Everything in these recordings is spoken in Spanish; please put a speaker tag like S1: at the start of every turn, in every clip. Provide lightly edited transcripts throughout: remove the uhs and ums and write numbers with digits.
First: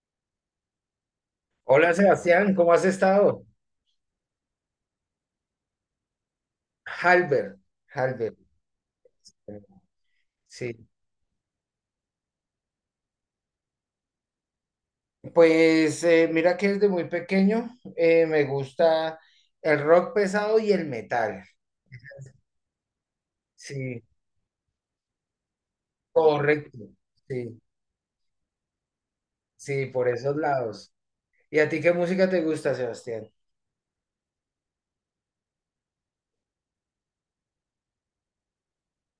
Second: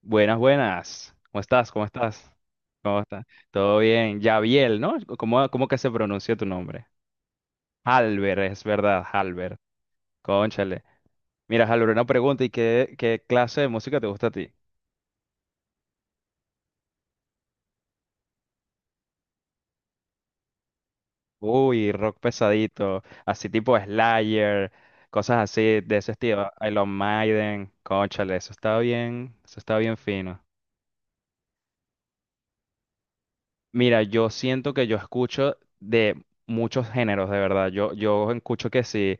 S1: Buenas, buenas. ¿Cómo estás? ¿Cómo
S2: Hola
S1: estás?
S2: Sebastián, ¿cómo has
S1: ¿Cómo estás?
S2: estado?
S1: Todo bien. Yaviel, ¿no? ¿Cómo que se pronuncia tu nombre?
S2: Halber, Halber.
S1: Halber, es verdad, Halber. Cónchale.
S2: Sí,
S1: Mira, Halber, una pregunta. ¿Y qué clase de música te gusta a ti?
S2: mira que desde muy pequeño me gusta el rock pesado y el metal.
S1: Uy, rock pesadito, así tipo
S2: Sí,
S1: Slayer, cosas así de ese estilo.
S2: correcto.
S1: Iron
S2: Sí,
S1: Maiden, cónchale, eso está
S2: sí,
S1: bien
S2: por esos
S1: fino.
S2: lados. ¿Y a ti qué música te gusta, Sebastián?
S1: Mira, yo siento que yo escucho de muchos géneros, de verdad. Yo escucho que sí.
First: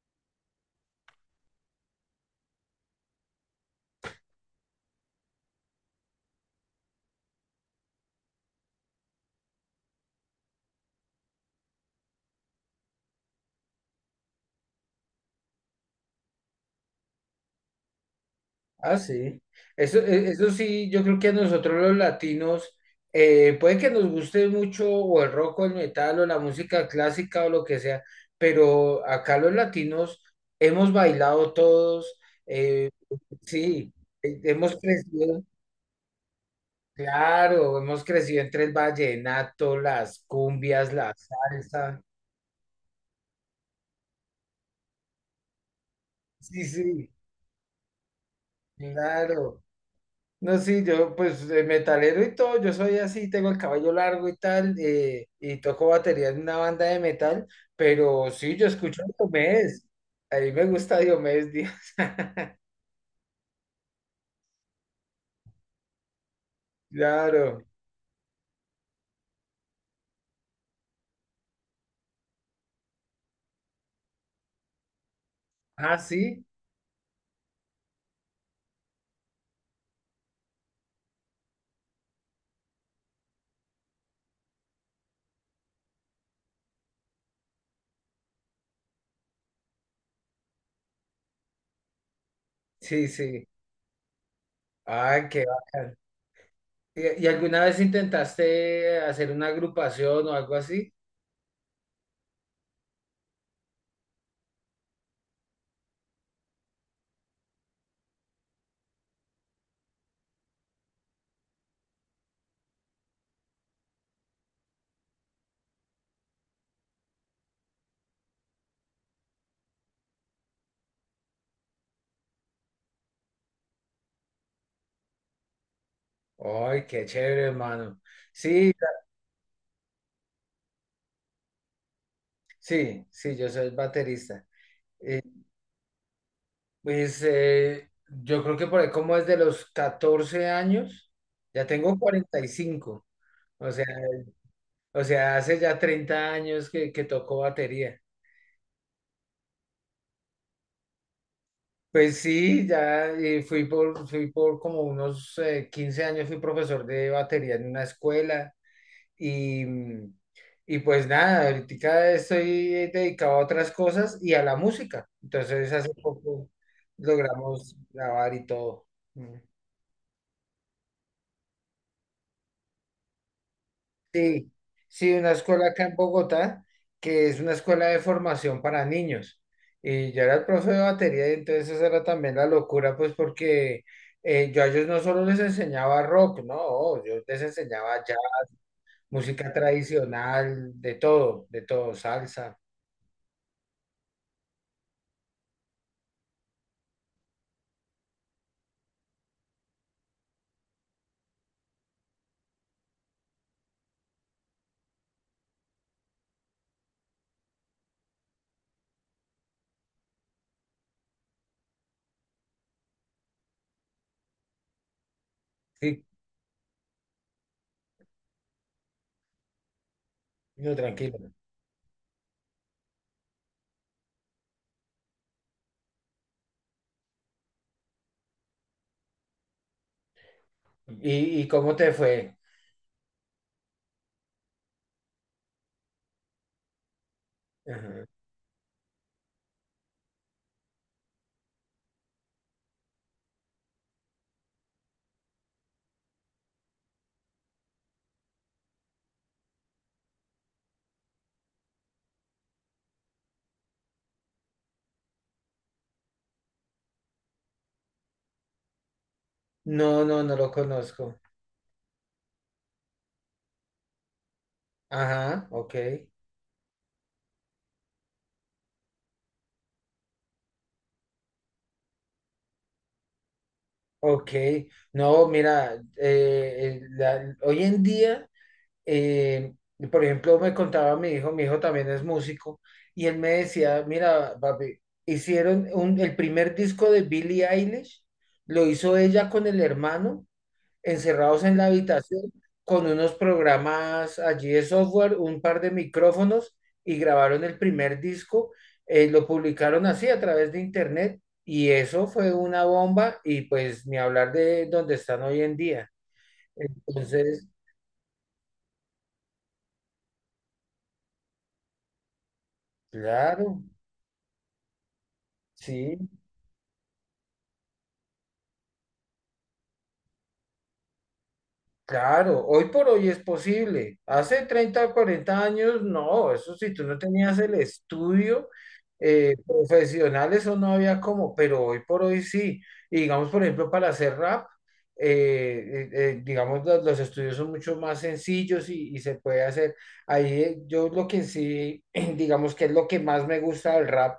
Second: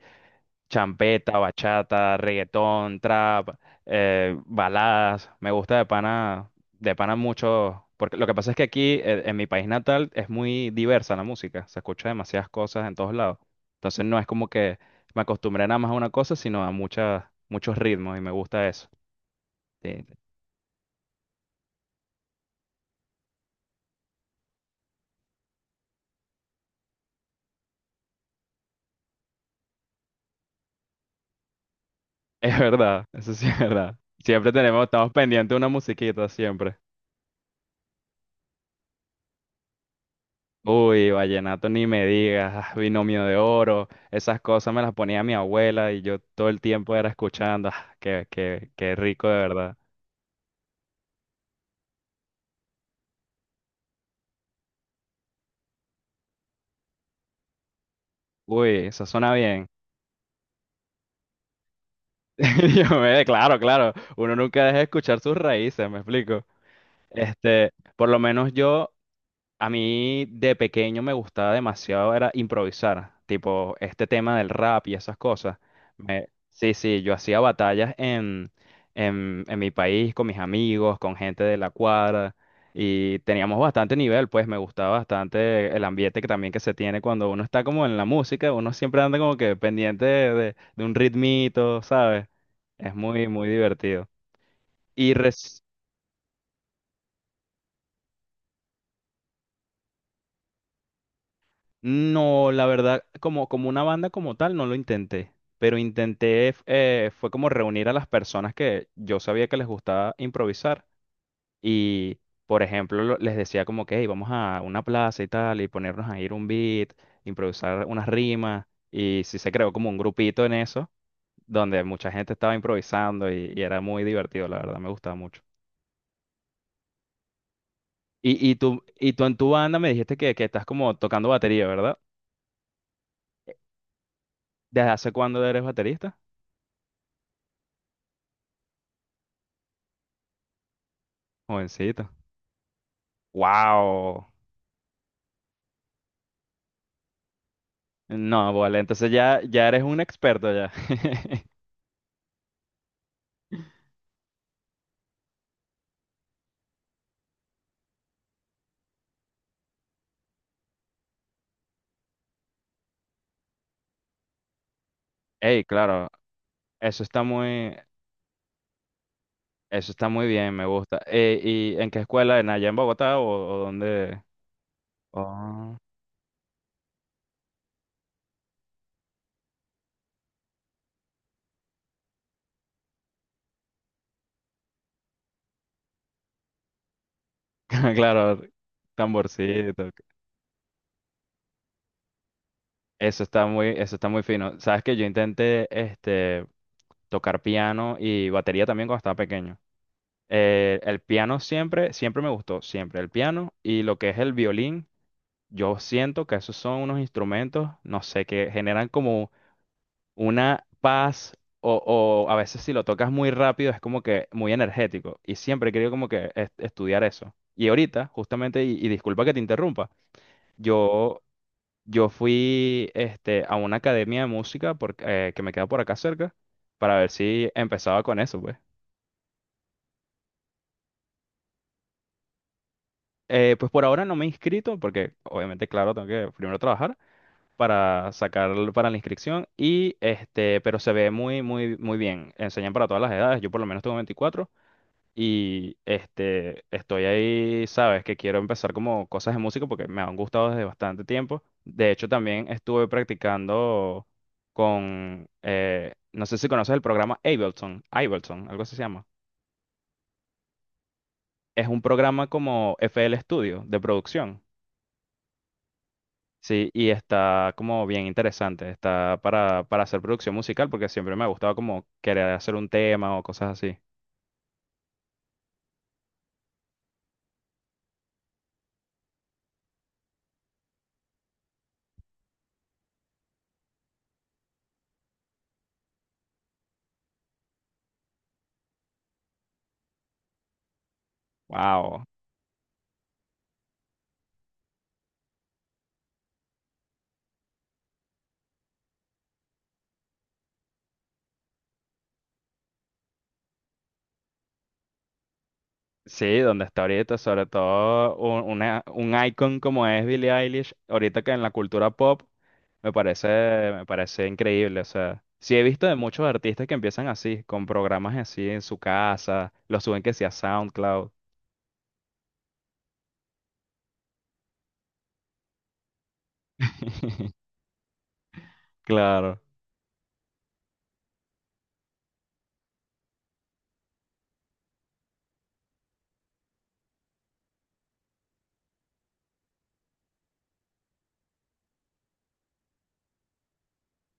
S1: Champeta, bachata, reggaetón, trap, baladas. Me gusta de pana mucho, porque lo que pasa es que aquí, en mi país natal, es muy diversa la música, se escucha demasiadas cosas en todos lados. Entonces no es como que me acostumbré nada más a una cosa, sino a muchas, muchos ritmos y me gusta eso.
S2: Ah, sí.
S1: Sí,
S2: Eso sí, yo creo que a nosotros los latinos, puede que nos guste mucho o el rock o el metal o la música clásica o lo que sea, pero acá los latinos hemos bailado todos,
S1: es
S2: eh,
S1: verdad, eso sí es
S2: sí,
S1: verdad. Siempre
S2: hemos
S1: tenemos, estamos
S2: crecido,
S1: pendientes de una musiquita, siempre.
S2: claro, hemos crecido entre el vallenato, las cumbias,
S1: Uy,
S2: la
S1: vallenato ni
S2: salsa.
S1: me digas, ah, binomio de oro, esas cosas me las ponía mi abuela y yo todo el
S2: Sí,
S1: tiempo era
S2: sí,
S1: escuchando, ah, qué rico de
S2: claro.
S1: verdad.
S2: No, sí, yo pues de metalero y todo, yo soy así, tengo el cabello largo y tal, y toco batería en una banda de metal, pero sí, yo
S1: Uy,
S2: escucho
S1: eso
S2: a
S1: suena bien.
S2: Diomedes, a mí me gusta Diomedes Díaz.
S1: Yo me, claro, claro, uno nunca deja de escuchar sus raíces, me explico.
S2: Claro,
S1: Este, por lo menos yo. A mí de pequeño me gustaba demasiado era improvisar, tipo este tema del rap y esas cosas.
S2: ah, sí,
S1: Sí, sí, yo hacía batallas en mi país con mis amigos, con gente de la cuadra y teníamos bastante nivel, pues me gustaba bastante el ambiente que también que se tiene cuando uno está como en la música, uno siempre anda como que pendiente de un ritmito, ¿sabes? Es
S2: sí,
S1: muy,
S2: sí,
S1: muy divertido. Y
S2: ah, qué
S1: reci-
S2: bacán. Y alguna vez intentaste hacer una agrupación o algo así?
S1: No, la verdad, como, como una banda como tal, no lo intenté, pero intenté, fue como reunir a las personas que yo sabía que les gustaba improvisar y, por ejemplo, les decía como que, hey, vamos a una plaza y tal y ponernos a ir un beat, improvisar unas rimas y sí se creó como un grupito en eso, donde mucha gente estaba improvisando y era muy divertido, la verdad, me gustaba mucho.
S2: Ay, qué chévere, hermano,
S1: Y, y
S2: sí,
S1: tú, y tú en tu banda me dijiste que estás como tocando batería, ¿verdad?
S2: sí, sí, yo soy baterista.
S1: ¿Desde hace
S2: Eh,
S1: cuándo eres baterista?
S2: Yo creo que por ahí como desde los 14 años, ya tengo
S1: Jovencito.
S2: 45, o sea,
S1: Wow.
S2: o sea, hace ya 30 años que toco batería.
S1: No, vale, entonces ya, ya eres un experto ya.
S2: Pues sí, fui por, fui por como unos 15 años, fui profesor de batería en una escuela y, mm, y pues nada, ahorita estoy dedicado a otras cosas y a la música.
S1: Ey,
S2: Entonces hace
S1: claro,
S2: poco
S1: eso está muy,
S2: logramos grabar y todo.
S1: eso está muy bien, me gusta. ¿Y en qué escuela? ¿En allá en Bogotá o dónde?
S2: Sí, sí, una escuela
S1: Oh,
S2: acá en Bogotá, que es una escuela de formación para niños. Y yo era el profe de batería y entonces esa era también la locura, pues porque yo a ellos no solo les enseñaba rock, no, oh, yo les enseñaba ya
S1: claro,
S2: música
S1: tamborcito.
S2: tradicional, de todo, salsa.
S1: Eso está muy fino. Sabes que yo intenté este tocar piano y batería también cuando estaba pequeño. El piano siempre, siempre me gustó, siempre el piano y lo que es el violín. Yo siento que esos son unos instrumentos, no sé, que generan como una paz o, o a veces si lo tocas muy rápido es como que muy energético. Y siempre he querido
S2: Sí,
S1: como que estudiar eso. Y ahorita, justamente, y disculpa que te interrumpa,
S2: no,
S1: yo,
S2: tranquilo.
S1: yo fui este, a una academia de música porque, que me queda por acá cerca para ver si empezaba con eso, pues.
S2: Y cómo te fue?
S1: Pues por ahora no me he inscrito porque obviamente, claro, tengo que primero trabajar
S2: Ajá.
S1: para sacar para la inscripción y este, pero se ve muy, muy, muy bien. Enseñan para todas las edades. Yo por lo menos tengo 24 y este, estoy ahí, sabes, que quiero empezar como cosas de música porque me han gustado desde bastante tiempo. De hecho, también estuve practicando con, no sé si conoces el programa Ableton, Ableton, algo así se llama.
S2: No, no, no lo conozco.
S1: Es un programa como FL Studio de producción.
S2: Ajá, ok.
S1: Sí, y está como bien interesante, está para hacer producción musical porque siempre me ha gustado como querer hacer un tema o cosas así.
S2: Ok, no, mira, hoy en día y por ejemplo, me contaba mi hijo también es músico, y él me decía, mira, papi, el primer disco de Billie Eilish, lo hizo ella con el hermano, encerrados en la
S1: Wow.
S2: habitación, con unos programas allí de software, un par de micrófonos, y grabaron el primer disco, lo publicaron así a través de internet, y eso fue una bomba, y pues ni hablar de donde están hoy en día.
S1: Sí, donde está ahorita, sobre
S2: Entonces,
S1: todo un icon como es Billie Eilish, ahorita que en la cultura pop me parece,
S2: claro,
S1: me parece increíble. O sea, sí he visto de
S2: sí.
S1: muchos artistas que empiezan así, con programas así en su casa, los suben que sea SoundCloud.
S2: Claro, hoy por hoy es posible. Hace 30 o 40 años, no, eso si tú no tenías el estudio
S1: Claro,
S2: profesional, eso no había como, pero hoy por hoy sí. Y digamos, por ejemplo, para hacer rap, digamos, los estudios son mucho más sencillos y se puede hacer. Ahí yo lo que sí, digamos que es lo que más me gusta del rap,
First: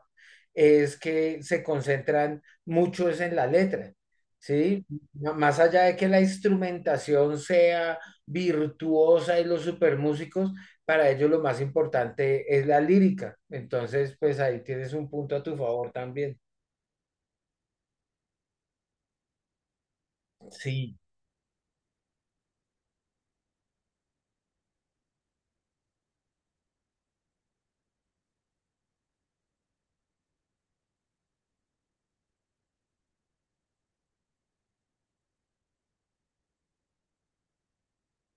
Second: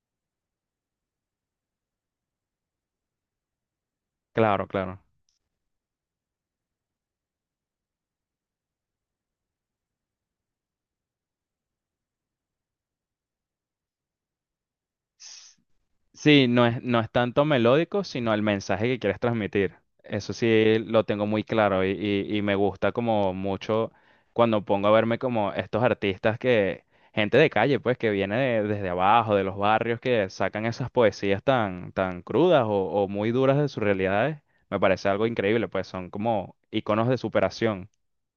S2: es que se concentran mucho es en la letra.
S1: claro,
S2: Sí,
S1: claro.
S2: no, más allá de que la instrumentación sea virtuosa y los supermúsicos, para ellos lo más importante es la lírica. Entonces, pues ahí tienes un punto a tu favor también.
S1: Sí, no es, no es tanto melódico, sino el mensaje que quieres transmitir. Eso sí
S2: Sí.
S1: lo tengo muy claro y, y me gusta como mucho cuando pongo a verme como estos artistas que, gente de calle, pues, que viene desde abajo, de los barrios, que sacan esas poesías tan, tan crudas o muy duras de sus realidades. Me parece algo increíble, pues son como iconos de superación.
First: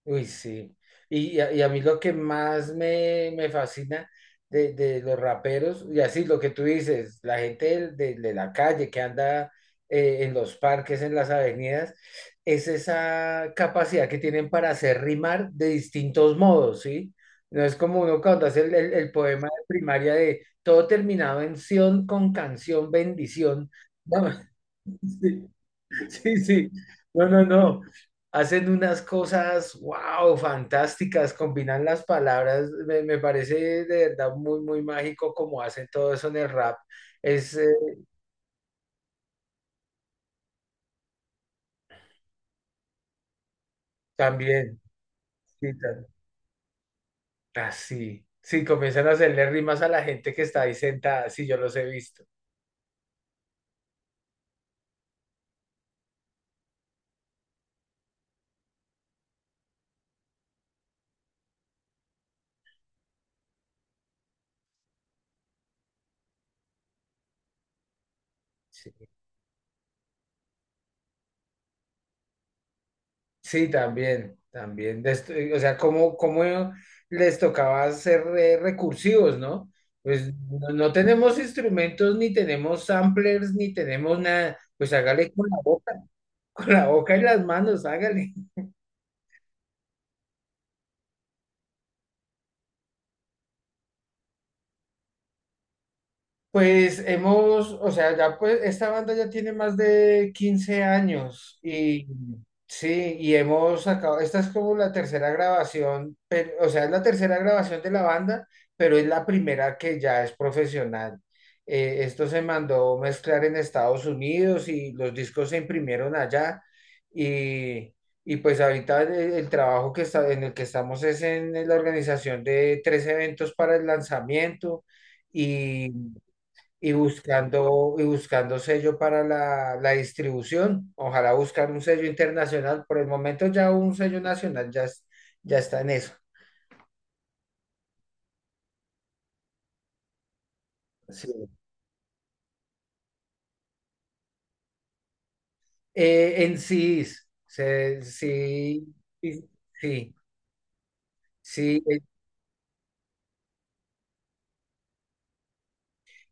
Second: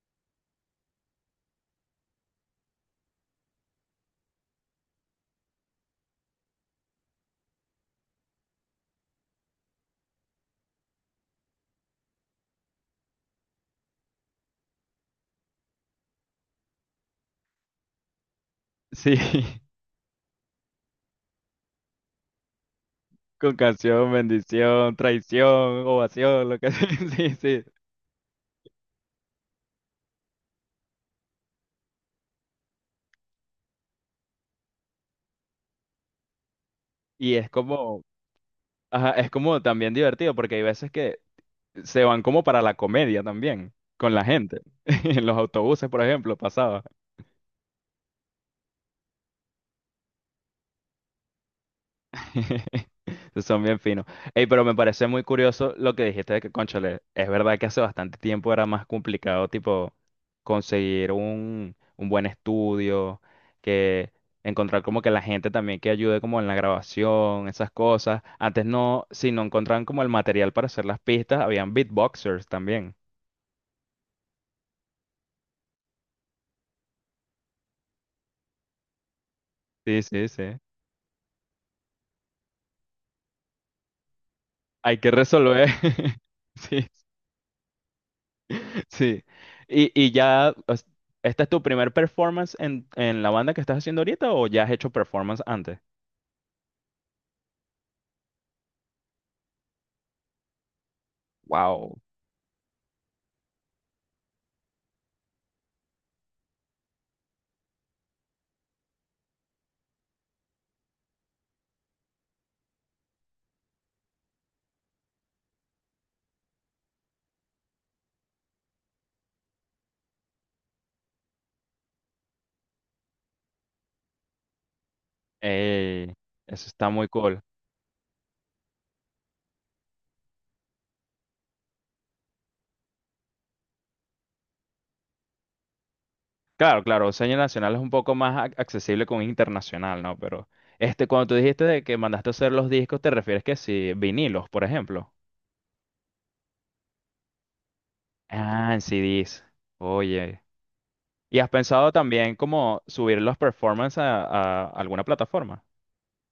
S2: Uy, sí. Y a mí lo que más me fascina de los raperos, y así lo que tú dices, la gente de la calle que anda en los parques, en las avenidas, es esa capacidad que tienen para hacer rimar de distintos modos, ¿sí? No es como uno cuando hace el
S1: Sí,
S2: poema de primaria de todo terminado en sion con canción,
S1: con
S2: bendición.
S1: canción,
S2: No,
S1: bendición, traición,
S2: sí,
S1: ovación, lo que
S2: sí.
S1: sea.
S2: No,
S1: Sí,
S2: no,
S1: sí.
S2: no. Hacen unas cosas, wow, fantásticas. Combinan las palabras. Me parece de verdad muy, muy mágico como hacen todo eso en el rap.
S1: Y es
S2: Es
S1: como. Ajá, es como también divertido porque hay veces que se van como para la comedia también con la gente.
S2: también,
S1: En los
S2: sí,
S1: autobuses, por ejemplo, pasaba.
S2: así. Sí, comienzan a hacerle rimas a la gente que está ahí sentada. Sí, yo los he visto.
S1: Son bien finos. Ey, pero me parece muy curioso lo que dijiste de que, cónchale, es verdad que hace bastante tiempo era más complicado, tipo, conseguir un buen estudio, que encontrar como que la gente también que ayude como en la grabación, esas cosas. Antes
S2: Sí.
S1: no, si no encontraban como el material para hacer las pistas, habían beatboxers también.
S2: Sí, también, también. O sea, ¿cómo, cómo les tocaba ser recursivos, ¿no?
S1: Sí, sí,
S2: Pues
S1: sí.
S2: no, no tenemos instrumentos, ni tenemos samplers, ni tenemos nada. Pues
S1: Hay que
S2: hágale con la
S1: resolver.
S2: boca, con
S1: Sí,
S2: la boca y las manos, hágale.
S1: sí. Y, y ya, os- ¿Esta es tu primer performance en la banda que estás haciendo ahorita o ya has hecho performance antes?
S2: Pues hemos, o sea, ya pues esta banda ya tiene más de 15 años
S1: Wow.
S2: y sí, y hemos sacado, esta es como la tercera grabación, pero, o sea, es la tercera grabación de la banda, pero es la primera que ya es profesional. Esto se mandó mezclar en Estados Unidos y los discos se imprimieron allá y, y pues ahorita el trabajo que está, en el que estamos es en la organización de tres eventos para el lanzamiento. Y
S1: Ey, eso está
S2: y
S1: muy cool.
S2: buscando, y buscando sello para la distribución. Ojalá buscar un sello internacional. Por el momento ya un sello nacional ya, ya está en eso.
S1: Claro, claro, Seña Nacional es un poco más accesible con internacional, ¿no? Pero este, cuando tú
S2: Sí.
S1: dijiste de que mandaste a hacer los discos, ¿te refieres que sí, vinilos, por ejemplo?
S2: En CDs,
S1: Ah, en
S2: sí,
S1: CDs.
S2: sí, sí,
S1: Oye. ¿Y has
S2: sí,
S1: pensado también como subir los performances a alguna plataforma?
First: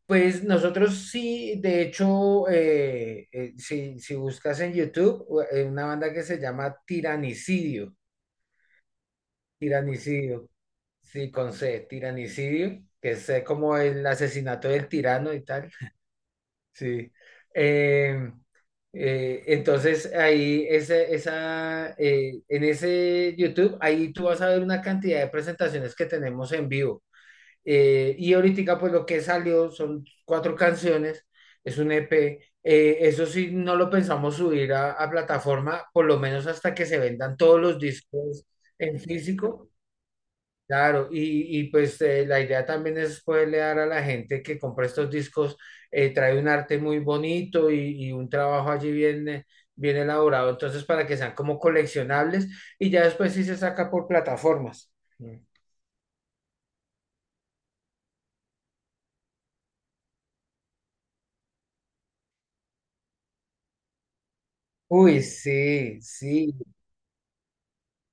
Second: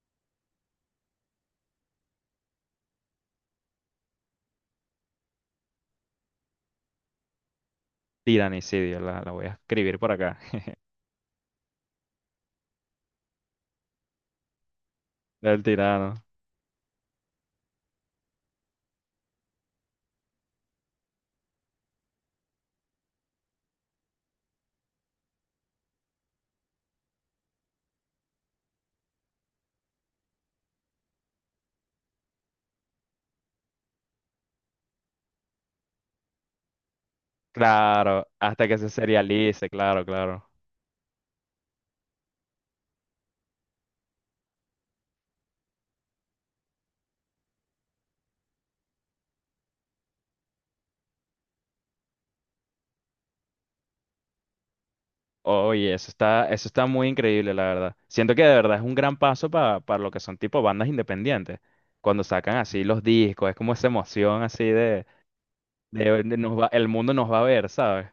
S2: pues nosotros sí, de hecho, si, si buscas en YouTube, una banda que se llama Tiranicidio,
S1: Tiranicidio, la voy a escribir por acá.
S2: Tiranicidio, sí, con C, Tiranicidio, que es como el asesinato del tirano y
S1: Del
S2: tal.
S1: tirano.
S2: Sí. Eh, entonces ahí esa, esa, en ese YouTube, ahí tú vas a ver una cantidad de presentaciones que tenemos en vivo. Y ahorita pues lo que salió son cuatro canciones, es un EP. Eso sí, no lo pensamos subir a plataforma, por lo menos hasta que se vendan todos los
S1: Claro,
S2: discos
S1: hasta que se
S2: en
S1: serialice,
S2: físico.
S1: claro, claro.
S2: Claro, y pues la idea también es poderle dar a la gente que compra estos discos, trae un arte muy bonito y un trabajo allí bien, bien elaborado, entonces para que sean como coleccionables y ya después sí se saca por plataformas. Mm.
S1: Oye, eso está muy increíble, la verdad. Siento que de verdad es un gran paso para lo que son tipo bandas independientes. Cuando sacan así los discos, es como esa emoción así de,
S2: Uy, sí,
S1: de
S2: sí,
S1: el mundo nos va a ver, ¿sabes?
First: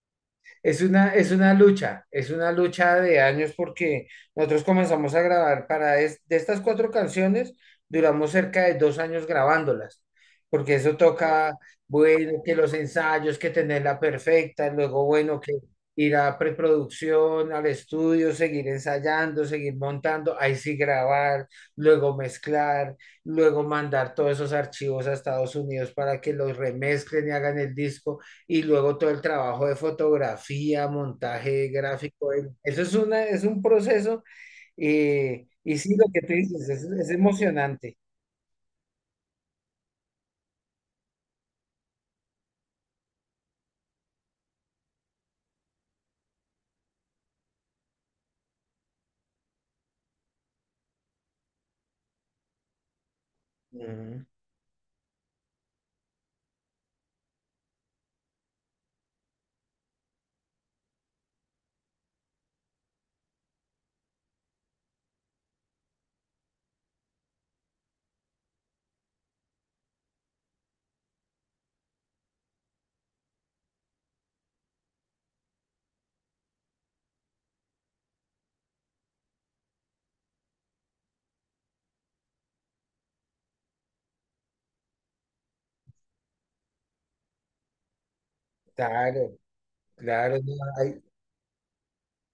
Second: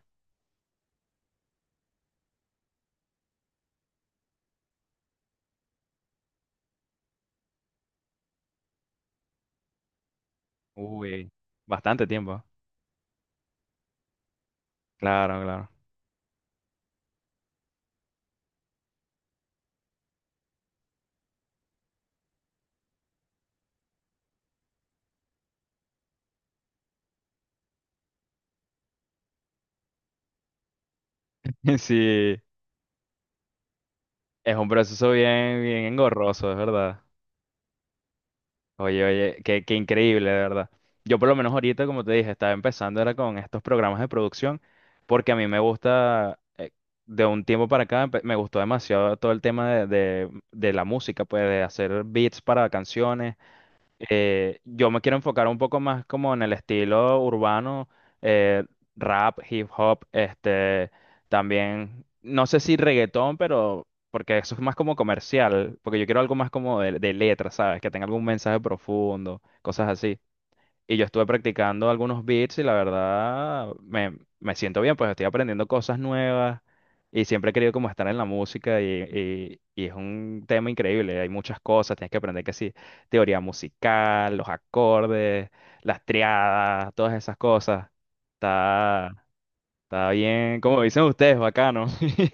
S2: es una, es una lucha de años porque nosotros comenzamos a grabar para de estas cuatro canciones, duramos cerca de 2 años grabándolas, porque eso
S1: Uy,
S2: toca,
S1: bastante tiempo.
S2: bueno, que los ensayos, que tenerla perfecta, luego, bueno,
S1: Claro,
S2: que
S1: claro.
S2: ir a preproducción, al estudio, seguir ensayando, seguir montando, ahí sí grabar, luego mezclar, luego mandar todos esos archivos a Estados Unidos para que los remezclen y hagan el disco y luego todo el trabajo de fotografía, montaje gráfico.
S1: Sí,
S2: Eso es una, es un proceso
S1: es un proceso bien,
S2: y
S1: bien
S2: sí, lo que tú
S1: engorroso, es
S2: dices
S1: verdad.
S2: es emocionante.
S1: Oye, oye, qué increíble, de verdad. Yo por lo menos ahorita, como te dije, estaba empezando era con estos programas de producción, porque a mí me gusta, de un tiempo para acá, me gustó demasiado todo el tema de, de la música, pues de hacer beats para canciones,
S2: Ujú,
S1: yo me quiero enfocar un poco más como en el estilo urbano, eh, rap, hip hop, este, también, no sé si reggaetón, pero porque eso es más como comercial, porque yo quiero algo más como de letra, ¿sabes? Que tenga algún mensaje profundo, cosas así. Y yo estuve practicando algunos beats y la verdad me, me siento bien, pues estoy aprendiendo cosas nuevas y siempre he querido como estar en la música y, y es un tema increíble, hay muchas cosas, tienes que aprender que sí, teoría musical, los acordes, las triadas, todas esas cosas. Está,
S2: claro,
S1: está
S2: claro. No,
S1: bien, como
S2: ay,
S1: dicen ustedes, bacano.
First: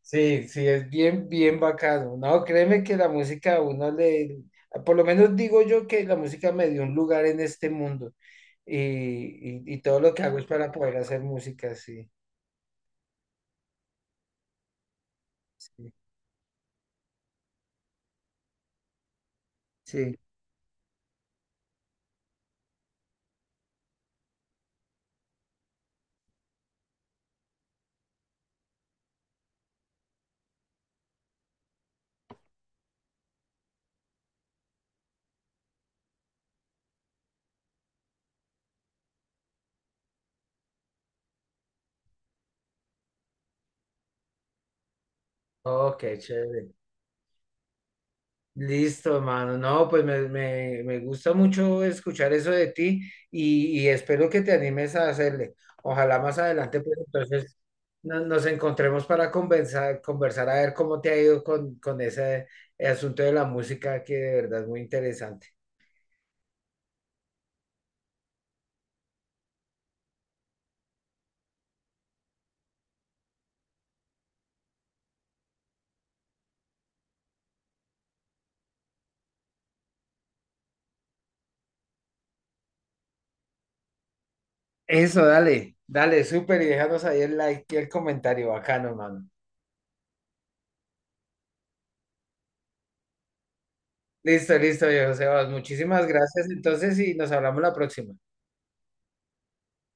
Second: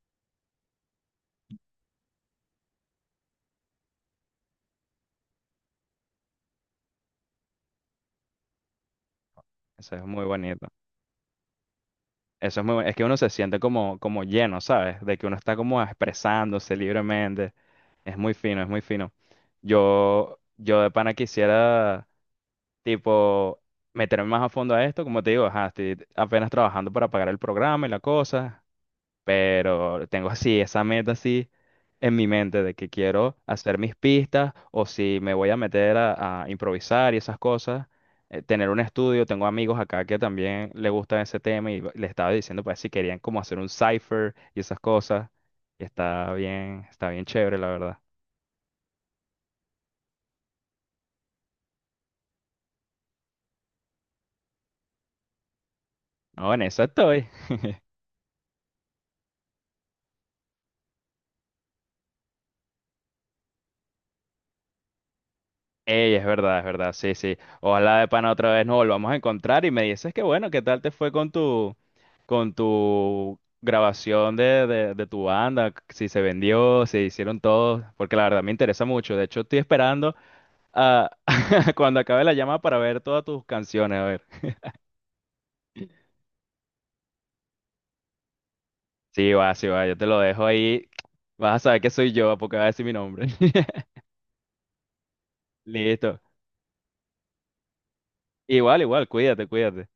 S2: sí, sí, es bien, bien bacano. No, créeme que la música a uno le, por lo menos digo yo que la música me dio un lugar en este mundo y
S1: Eso
S2: todo
S1: es
S2: lo que
S1: muy
S2: hago es
S1: bonito.
S2: para poder hacer música, sí.
S1: Eso es muy bueno. Es que uno se siente como, como lleno, ¿sabes? De que uno está como
S2: Sí.
S1: expresándose libremente. Es muy fino, es muy fino.
S2: Sí.
S1: Yo de pana quisiera, tipo, meterme más a fondo a esto. Como te digo, ajá, estoy apenas trabajando para pagar el programa y la cosa. Pero tengo así esa meta así en mi mente de que quiero hacer mis pistas o si me voy a meter a improvisar y esas cosas, tener un estudio. Tengo amigos acá que también le gusta ese tema y le estaba diciendo pues si querían como hacer un cipher y esas cosas. Y
S2: Oh, qué chévere.
S1: está bien chévere, la verdad.
S2: Listo, hermano. No, pues me gusta mucho escuchar eso de ti y espero que te animes a hacerle. Ojalá más
S1: No, en
S2: adelante,
S1: eso
S2: pues
S1: estoy.
S2: entonces nos encontremos para conversar, conversar a ver cómo te ha ido con ese asunto de la música que de verdad es muy interesante.
S1: Ey, es verdad, sí, sí. Ojalá de pana otra vez nos volvamos a encontrar y me dices que bueno, ¿qué tal te fue con tu grabación de tu banda? Si se vendió, si hicieron todo porque la verdad me interesa mucho. De hecho, estoy esperando a cuando acabe la llamada para ver todas tus canciones. A ver.
S2: Eso, dale, dale, súper y déjanos ahí el like y el comentario bacano, hermano.
S1: Sí, va, yo te lo dejo ahí. Vas a saber que soy yo porque va a decir mi nombre.
S2: Listo, listo, viejo Sebas. Muchísimas
S1: Listo.
S2: gracias entonces y nos hablamos la próxima.
S1: Igual, igual, cuídate, cuídate.